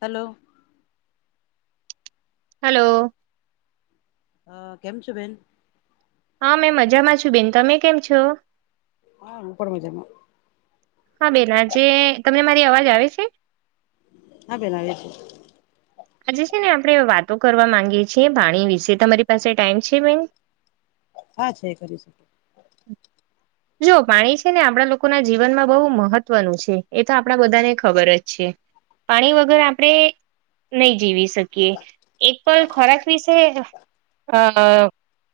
Hello. Hello. હ, કેમ છો બેન? હા મેં મજામાં છું બેન તમે કેમ છો? હા હું પણ મજામાં. હા બેન આજે તમૅ મારી અવાજ આવે છે? હા બેન આવે છે. આજે છે ને આપણે વાતો કરવા માંગીએ છીએ પાણી વિશે, તમારી પાસે ટાઈમ છે બેન? હા છે કરી શકીએ. જો પાણી છે ને આપણા લોકોના જીવનમાં બહુ મહત્વનું છે, એ તો આપણા બધાને ખબર જ છે. પાણી વગર આપણે નહી જીવી શકીએ એક પણ ખોરાક વિશે અ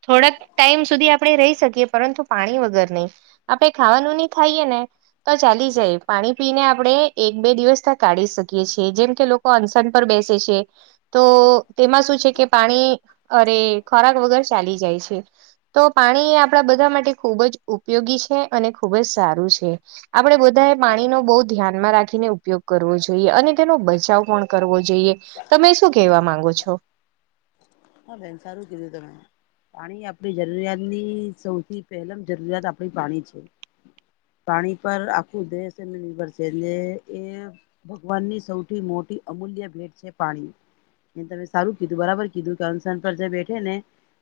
થોડાક ટાઈમ સુધી આપણે રહી શકીએ, પરંતુ પાણી વગર નહીં. આપણે ખાવાનું નહિ ખાઈએે ને તો ચાલી જાય પાણી પીને આપડે એક બે દિવસ કાઢી શકીએ છીએ જેમ કે લો કોન્સન પર બેસે છે. તો તેમાં શું છે કે પાણી અરે ખોરાક વગર ચાલી જાય છે. તો પાણી એ આપણા બધા માટે ખૂબ જ ઉપયોગી છે અને ખૂબ જ સારું છે. આપણે બધાએ પાણીનો બહુ ધ્યાનમાં રાખીને ઉપયોગ કરવો જોઈએ અને તેનો બચાવ પણ કરવો જોઈએ તમે શું કેહેવા માંગો છો? હા બેન સારું કીધું તમે પાણી આપણી જરૂરિયાતની સૌથી પહેલમ જરૂરિયાત આપણી પાણી છે. પાણી પર આખું દેશ એ નિભર છે એટલે એ ભગવાનની સૌથી મોટી અમૂલ્ય ભેટ છે પાણી એ તમે સારું કીધું બરાબર કીધું કર સન પર જે બેઠે ને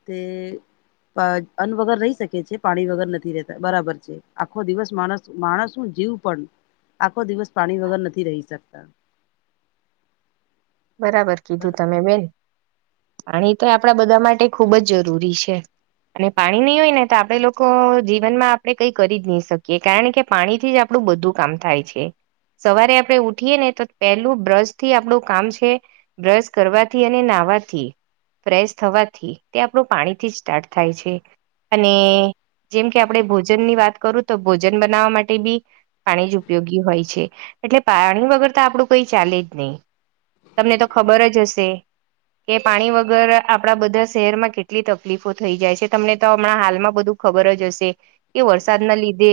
તે અ અન્ન વગર રહી શકે છે પાણી વગર નથી રહેતા બરાબર છે આખો દિવસ માણસ માણસ નું જીવ પણ આખો દિવસ પાણી વગર નથી રહી શકતા બરાબર પર કીધું તમે બેન પાણી તો આપણા બધા માટે ખુબ જ જરૂરી છે. અને પાણી નહીં હોય ને તો આપે લોકો જીવન માં આપણેે કઈ કરી જ નહી શકીએ કારણ કે પાણી થી જ આપણું બધું કામ થાય છે. સવારે આપડે ઉઠીએ ને તો પેલું બ્રશ થી આપડું કામ છે. કે બ્રશ કરવાથી અને નાહવાથી ફ્રેશ થવાથી તે આપણું પાણીથી જ સ્ટાર્ટ થાય છે અને જેમ કે આપણે ભોજનની વાત કરું તો ભોજન બનાવવા માટે બી પાણી જ ઉપયોગી હોય છે. એટલે પાણી વગર તો આપડું કોઈ ચાલે જ નહી તમને તો ખબર જ હશે કે પાણી વગર આપડા બધા શહેરમાં કેટલી તકલીફો થઈ જાય છે તમને તો હમણાં હાલમાં બધું ખબર જ હશે કે વરસાદના લીધે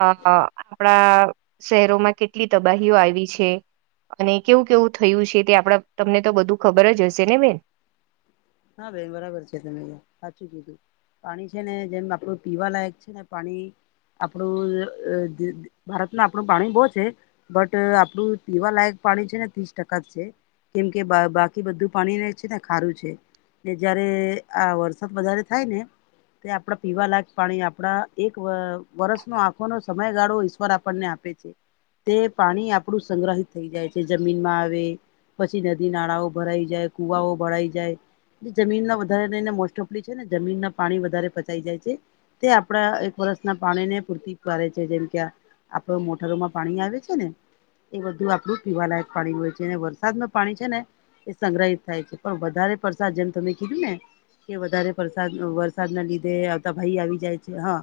અ આપણા શહેરોમાં કેટલી તબાહીઓ આવી છે અને કેવું કેવું થયું છે. તે આપણા કુટુંબ ને તો બધું ખબર જ હશે ને બેન હા બેન બરાબર છે તમેં સાચું કીધું પાણી છે ને જેમ આપડું પીવા લાયક છે ને પાણી આપણું ભારતમાં આપણું પાણી બો છે. બટ આપડું પીવા લાયક પાણી છે ને ત્રીસ ટકા જ છે. કેમ કે બાકી બધું પાણીને છે ને ખારું છે. કે જયારે આ વરસાદ વધારે થાય ને તે આપડા પીવાલાયક પાણી આપડા એક વર્ષનો આંખો નો સમયગાળો ઈશ્વર આપણને આપ તે પાણી આપણું સંગ્રહિત થઈ જાય છે જમીનમાં આવે પછી નદી નાળાઓ ભરાઈ જાય કુવાઓ ભરાઈ જાય જમીનમાં વધારે લઈને મોસ્ટ ઓફડી છે ને જમીનના પાણી વધારે પચાઈ જાય છે. તે આપણા એક વરષના પાણીની પૂરતી કરે છે જેમ કે આપડું મોટરમાં પાણી આવે છે ને એ બધું આપડું પીવાલાયક પાણી હોય છે અને વરસાદનું પાણી છે ને એ સંગ્રહિત થાય છે પણ વધારે પ્રસાદ જેમ તમે કીધું ને કે વધારે વરસાદ વરસાદના લીધે આવતા ભાઈ આવી જાય છે હા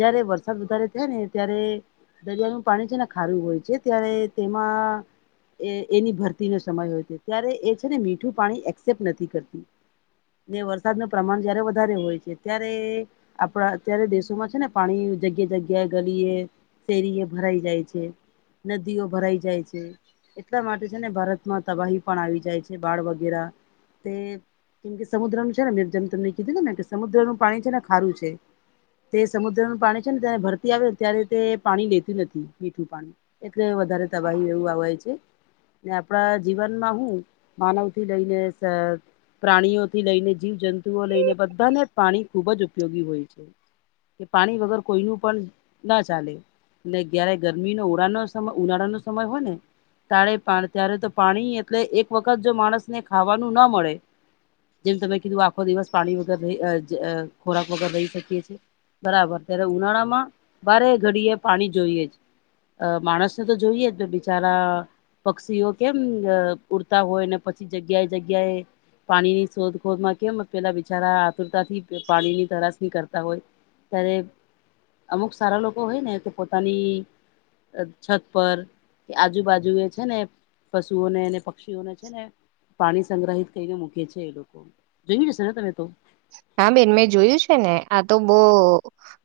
જયારે વરસાદ વધારે થાય ને ત્યારે દરિયાનું પાણી છે ને ખારું હોય છે ત્યારે તેમાં એ એની ભરતીનો સમય હોય છે ત્યારે એ છે ને મીઠું પાણી એક્સેપ્ટ નથી કરતી ને વરસાદનું પ્રમાણ જયારે વધારે હોય છે ત્યારે આપણા અત્યારે દેશોમાં છે ને પાણી જગ્યા જગ્યાએ ગલીએ શેરી એ ભરાઈ જાય છે નદીઓ ભરાઈ જાય છે. એટલા માટે છે ને ભારતમાં તબાહી પણ આવી જાય છે બાળ વગેરા તે કેમ કે સમુદ્રનું છે ને મેં જેમ તમને કીધું કે સમુદ્રનું પાણી છે ને ખારું છે. તે સમુદ્રનું પાણી છે ને તેને ભરતી આવે ત્યારે તે પાણી લેતી નથી મીઠું પાણી એટલે વધારે તબાહી એવું આવાય છે. ને આપણા જીવનમાં હું માનવ થી લઈને પ્રાણીઓથી લઈને જીવ જંતુઓ લઈને બધાને પાણી ખૂબ જ ઉપયોગી હોય છે. કે પાણી વગર કોઈનું પણ ના ચાલે જયારે ગરમીનો ઉડા નો સમય ઉનાળાનો સમય હોય ને તારે પા ત્યારે તો પાણી એટલે એક વખત જો માણસને ખાવાનું ન મળે જેમ તમે કીધું આખો દિવસ પાણી વગર ખોરાક વગર રહી શકીએ છીએ. બરાબર ત્યારે ઉનાળા માં બારે ઘડી એ પાણી જોઈએ છે. અ માણસને તો જોઈએ જને બિચારા પક્ષીઓ કેમ ઉડતા હોય ને પછી જગ્યાએ જગ્યાએ પાણીની શોધખોધમાં કેમ પેલા બિચારા આતુરતાથી પાણીની તરાસની કરતા હોય ત્યારે અમુક સારા લોકો હોય ને કે પોતાની છત પર એ આજુબાજુ એ છે ને પશુઓને એને પક્ષીને છે ને પાણી સંગ્રહિત કરીને મૂકે છે એ લોકો જોયું જશે ને તમે તો હા બેન મેં જોયું છે ને આ તો બહુ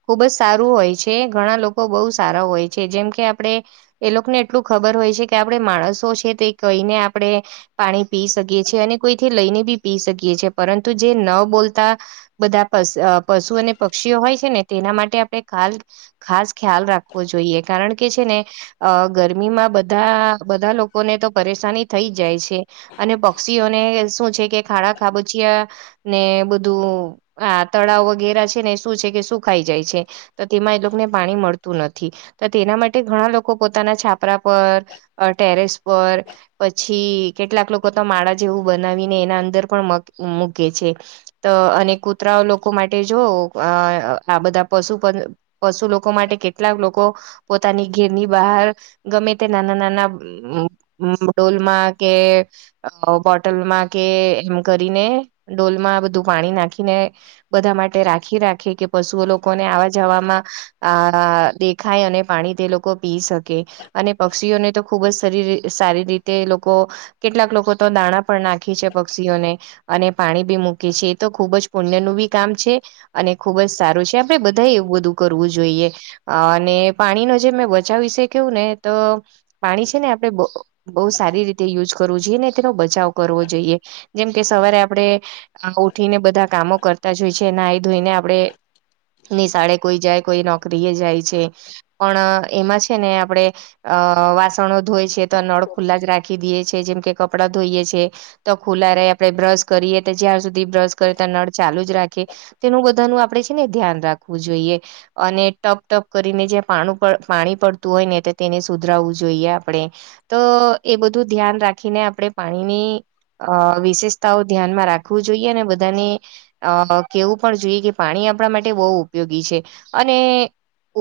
ખુબ જ સારું હોય છે ઘણા લોકો બઉ સારા હોય છે જેમ કે આપણે એ લોકોને એટલું ખબર હોય છે કે આપણે માણસો છે તે કહીને આપણે પાણી પી શકીએ છીએ અને કોઈથી લઈને બી પી શકીએ છીએ પરંતુ જે ન બોલતા બધા પ પશુ અને પક્ષીઓ હોય છે ને તેના માટે આપણે ખાલ ખાસ ખ્યાલ રાખવો જોઈએ કારણ કે છે ને અ ગરમીમાં બધા બધા લોકોને તો પરેશાની થઈ જાય છે. અને પક્ષીઓને શું છે કે ખાડા ખાબુચિયા ને બ ધું આ તળાવ વગેરે છે ને શું છે કે શું ખાઈ જાય છે. તો તેમાં એ લોકોને પાણી મળતું નથી તો તેના માટે ઘણા લોકો પોતાના છાપરા પર અ ટેરેસ પર પછી કેટલાક લોકો તો માળા જેવું બનાવીને એના અંદર પણ મગ મૂકે છે. તો અને કૂતરાઓ લોકો માટે જોવ અ આ બધા પશુ પણ પશુ લોકો માટે કેટલાક લોકો પોતાની ઘેરની બહાર ગમે તે નાના નાના હમ્મ ડોલમાં કે અ બોટલમાં કે એમ કરીને ડોલમાં બધું પાણી નાખીને બધા માટે રાખી રાખે કે પશુઓ લોકોને આવા જવામાં આ કે ખાય અને પાણી તે લોકો પી શકે અને પક્ષીઓને તો ખૂબ જ સરી સારી રીતે લોકો કેટલાક લોકો તો દાણા પણ નાખી છે પક્ષીઓને અને પાણી બી મૂકે છે. તો ખુબ જ પુણ્ય નું બી કામ છે અને ખુબ જ સારું છે આપણેે બધા એવું બધું કરવું જોઈએ. અને પાણીનો જે મેં બચાવી શક્યું ને તો પાણી છે ને આપડે બહુ બહુ સારી રીતે યુઝ કરવું જોઈએ ને તેનો બ બચાવ કરવો જોઈએ જેમ કે સવારે આપડે આઉ ઉઠીને બધા કામો કરતા જ હોય છે નાઈ ધોઈને આપડે નીશાળે કોઈ જાય કોઈ નોકરીએ જાય છે પણ એમાં છે ને આપડે અહ વાસણો ધોય છે તો નળ ખુલ્લા જ રાખી દેએ છે જેમ કે કપડાં ધોઈએ છે. તો ખુલ્લા રે આપડે બ્રશ કરીએ તો જ્યાં સુધ ઘી બ્રશ કરે ત્યાં નળ ચાલુ જ રાખે તેનું બધા નું આપડે છે ને ધ્યાન રાખવું જોઈએ. અને ટપ ટપ કરીને જ્યાં પાણુંપ પાણી પડતું હોય ને તે તેને સુધરાવવું જોઈએ આપણે તો એ બધું ધ્યાન રાખીને આપણે પાણીની અહ વિશેષતાઓ ધ્યાનમાં રાખવું જોઈએ અને બધાની અહ કેવું પણ જોઈએ કે પાણી આપણા માટે બહુ ઉપયોગી છે અને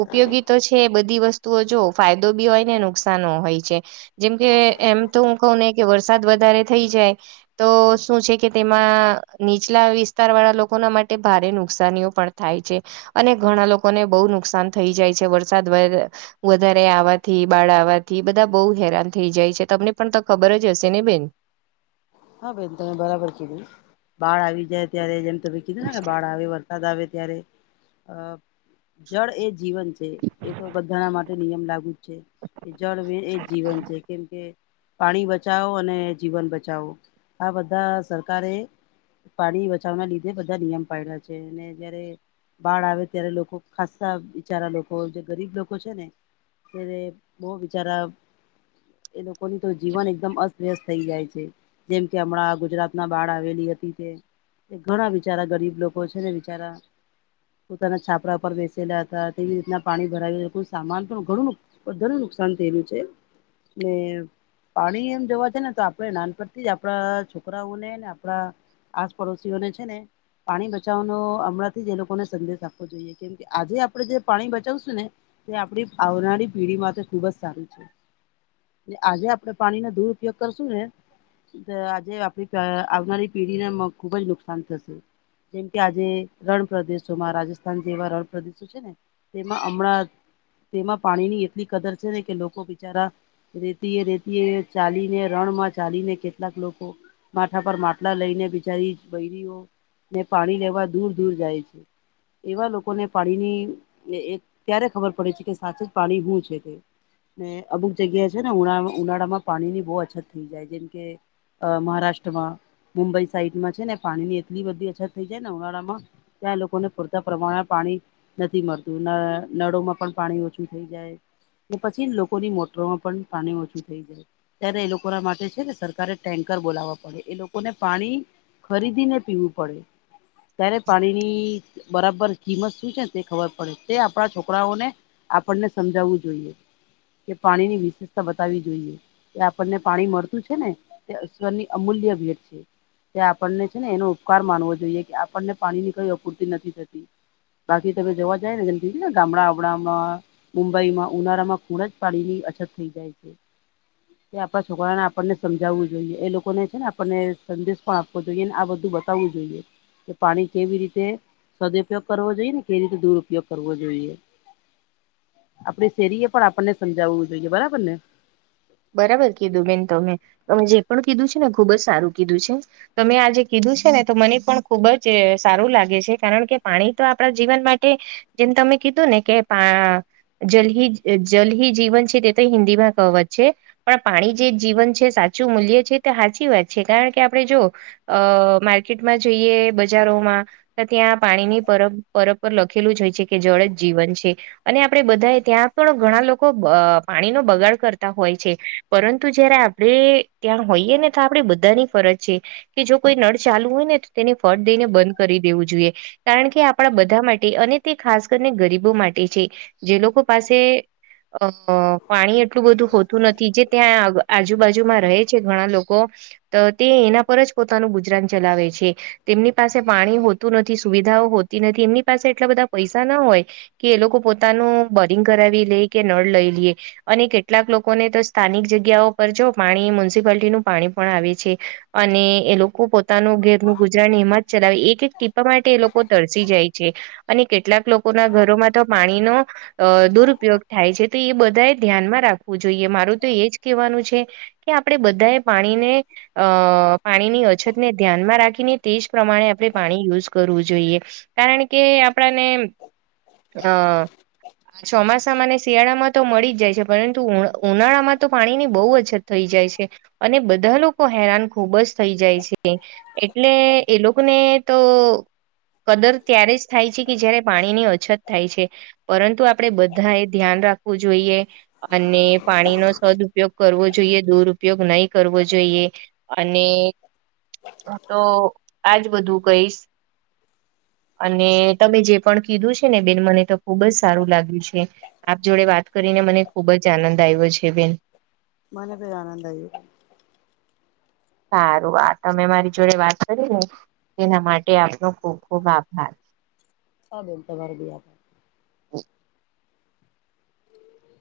ઉપયોગી તો છે બધી વસ્તુઓ જો ફાયદો બી હોય ને નુકસાન હોય છે. જેમકે એમ તો હું કઉ ને કે વરસાદ વધારે થઈ જાય તો શું છે કે તેમ માં નીચલા વિસ્તાર વાળા લોકોના માટે ભારે નુકસાનીઓ પણ થાય છે. અને ઘણા લોકોને બહુ નુકસાન થઈ જાય છે વરસાદ વર વધારે આવવાથી બાળ આવવાથી બધા બહુ હેરાન થઈ જાય છે તમને પણ તો ખબર જ હશે ને બેન? હા બેન તમે બરાબર કીધું બાળ આવી જાય ત્યારે જેમ તમે કીધું ને કે બાળ આવે વર સાદ આવે ત્યારે અહ જળ એ જીવન છે એ તો બધાના મા ટે નિયમ લાગુ જ છે કે જળ એ જીવન છે કેમ કે પાણી બચાવો અને જીવન બચાવો આ બધા સરકારે પાણી બચાવવાના લીધે બધા નિયમ પાયડા છે અને જયારે બાળ આવે ત્યારે લોકો ખાસા બિચારા લોકો જે ગરીબ લોકો છે ને ત્યારે બઉ બિચારા એ લોકોની તો જીવન એકદમ અસ્વ્યસ્ત થઇ જાય છે. જેમ કે હમણાં ગુજરાતમાં બાડ આવેલી હતી તે એ ઘણા બિચારા ગરીબ લોકો છે ને બિચારા પોતાના છાપરા પર બેસેલા હતા તેવી રીતના પાણી ભરાય હતું કોઈ સામાન પણ ઘણું પણ ઘણુ નુકસાન થયેલું છે ને પાણી એમ જવા છે ને તો આપણે નાનપણ થી જ આપડા છોકરાઓને ને આપણા આસપડોશીઓને છે ને પાણી બચાવવાનો હમણાંથી જ એ લોકોને સંદેશ આપવો જોઈએ કેમ કે આજે આપડે જે પાણી બચાવશું ને તે આપડી આવનારી પેઢી માટે ખુબ જ સારું છે. આજે આપણે પાણીનો દુરપયોગ કરશું ને દ આજે આપડી અહ આવનારી પેઢી ને મ ખુબ જ નુકસાન થશે. જેમ કે આજે રણપ્રદેશોમાં રાજસ્થાન જેવા રણપ્રદેશો છે ને તેમાં હમણાં તેમાં પાણીની એટલી કદર છે ને કે લોકો બિચારા રેતી એ રેતી એ ચાલીને રણમાં ચાલીને કે કેટલાક લોકો માથા પર માટલા લઈને બિચારી બયરીઓ ને પાણી લેવા દૂર દૂર જાય છે એવા લોકોને પાણીની એટલે એ ત્યારે ખબર પડે છે કે સાચે જ પાણી શું છે તે ને અમુક જગ્યાએ છે ને ઉના ઉનાળામાં પાણીની બહુ અછત થઈ જાય જેમ કે અહ મહારાષ્ટ્રમાં મુંબઈ સાઈડમાં છે ને પાણીની એટલી બધી અછત થઈ જાય ને ઉનાળામાં ત્યાં લોકોને પૂરતા પ્રમાણમા પાણી નથી મળતું ન નળોમાં પણ પાણી ઓછું થઈ જાય તો પછી લોકોની મોટરોમાં પણ પાણી ઓછું થઈ જાય ત્યારે એ લોકોના માટે છે ને સરકારે ટેન્કર બોલાવવા પડે એ લોકોને પાણી ખરીદી ને પીવું પડે ત્યારે પાણીની બરાબર કિંમત શું છે તે ખબર પડે તે આપણા છોકરાઓને આપણને સમજાવવું જોઈએ. કે પાણીની વિશેષતા બતાવવી જોઈએ કે આપણને પાણી મળતું છે ને તે અશ્વરની અમૂલ્ય ભેટ છે. તે આપણને છે ને એનો ઉપકાર માનવો જોઈએ કે આપણને પાણીની કઈ અપૂર્તિ નથી થતી. બાકી તમે જવા જાયને જેમ કીધુંને ગામડાઅમડામાં. મુંબઈમાં ઉનાળામાં ખૂણ જ પાણીની અછત થઈ જાય છે. તે આપણા છકરાઓને આપણને સમજ જાવું જોઈએ એ લોકોને છે ને આપણને સંદેશ પણ આપવો જોઈએ ન આ બધું બતાવવું જોઈએ. કે પાણી કેવી રીતે, સદીઉપયોગ કરવો જોઈએ ને કેવી રીતે દુર ઉપયોગ કરવો જોઈએ. આપડી શેરીએ પણ આપણને સમજાવવું જોઈએ. બરાબર ને? બરાબર કીધું બેન તમે તમે જે પણ કીધું છે ને ખુબ જ સારું કીધું છે. તમે આજે કીધું છેને તો મને પણ ખુબ જ અ સારું લાગે કારણ કે પાણી તો આપણા જીવન માટે, જેમ તમે કીધુંને કે પા જલહી જ જલહી જીવન છે તે તો હિન્દીમાં કવત. છે પણ પાણી જે જીવન છે સાચું મૂલ્ય છે તે હાચી વાત છે કારણ કે આપડે જો અ માર્કિટમાં જઈએ બજારોમાં તો ત્યાં પાણીની પરબ પરબ પર લખેલું જ હોય છે કે જળ એ જ જીવન છે. અને આપડે બધાય ત્યાં પણ ઘણા લોકો બ અ પાણીનો બગાડ કરત તા હોય છે. પરંતુ, જયારે આપડે ત્યાં હોઈએ ને તો આપણે બધાની ફરજ છે. કે જો કોઈ નળ ચાલુ હોય ને તો તેને ફટ દઈને બંધ કરી દેવું જોઈએ. કારણ કે આપણા બધા માટે અને તે ખાસ કરીને ગરીબો માટે છે, જે લોકો પાસે અ પાણી એટલું બધું હોતું નથી. જે ત્યાં આજુબાજુમાં રહે છે. ઘણા લોકો તો તે એના પર જ પોતાનું ગુજરાન ચલાવે છે. તેમની પાસે પાણી હોતું નથી, સુવિધાઓ હોતી નથી, એમની પાસે એટલા બધા પૈસા ના હોય. કે એ લોકો પોતાનું બરિંગ કરાવી લે કે નળ લઈ લીયે અને કે કેટલાક લોકોને તો સ્થાનિક જગ્યાઓ પર જો પાણી મ્યુનિસિપાલિટીનું પાણી પણ આવે છે. અને એ લોકો પોતાનું ઘેરનું ગુજરાન એમાં જ ચલાવી એક એક ટીપા માટે એ લોકો તરસી જાય છે. અને કેટલાક લોકોના ઘરોમાં તો પાણીનો અ દુરુપયોગ થાય છે. તો એ બધા એ ધ્યાનમાં રાખવું જોઈએ મારું તો એજ કહેવાનું છે. કે આપડે બધાએ પાણીને અ પાણીની અછતને ધ્યાનમાં રાખીને તે જ પ્રમાણે આપડે પાણી યુઝ કરવું જોઈએ. કારણ કે આપણાને, [unintelligible] ચોમાસાને, શિયાળામાં તો મળી જ જાય છે પરંતુ, તું ઉનાળામાં તો પાણીની બહુ અછત થઈ જાય છે. અને બધા લોકો હેરાન ખુબ જ થઈ જાય છે. એટલે એ લોકને, તો કદર ત્યારે જ થાય છે કે જયારે પાણીની અછત થાય છે. પરંતુ આપડે બધાએ ધ્યાન રાખવું જોઈએ. અને પાણીનો સદઉપ યોગ કરવો જોઈએ, દુરપયોગ નઈ કરવો જોઈએ. અને હું તો આજ બધું કહીશ. અને તમે જે પણ કીધું છે ને બેન, મને તો ખુબ જ સારું લાગ્યું છે. આપ જોડે વાત કરીને મને ખુબ જ આનંદ આવ્યો છે બેન. મને બી આનંદ આયવો. હારું આ તમે મારી જોડે વાત કરીને એના માટે આપનો ખુબ ખુબ આભાર. [unintelligible] [inaudible]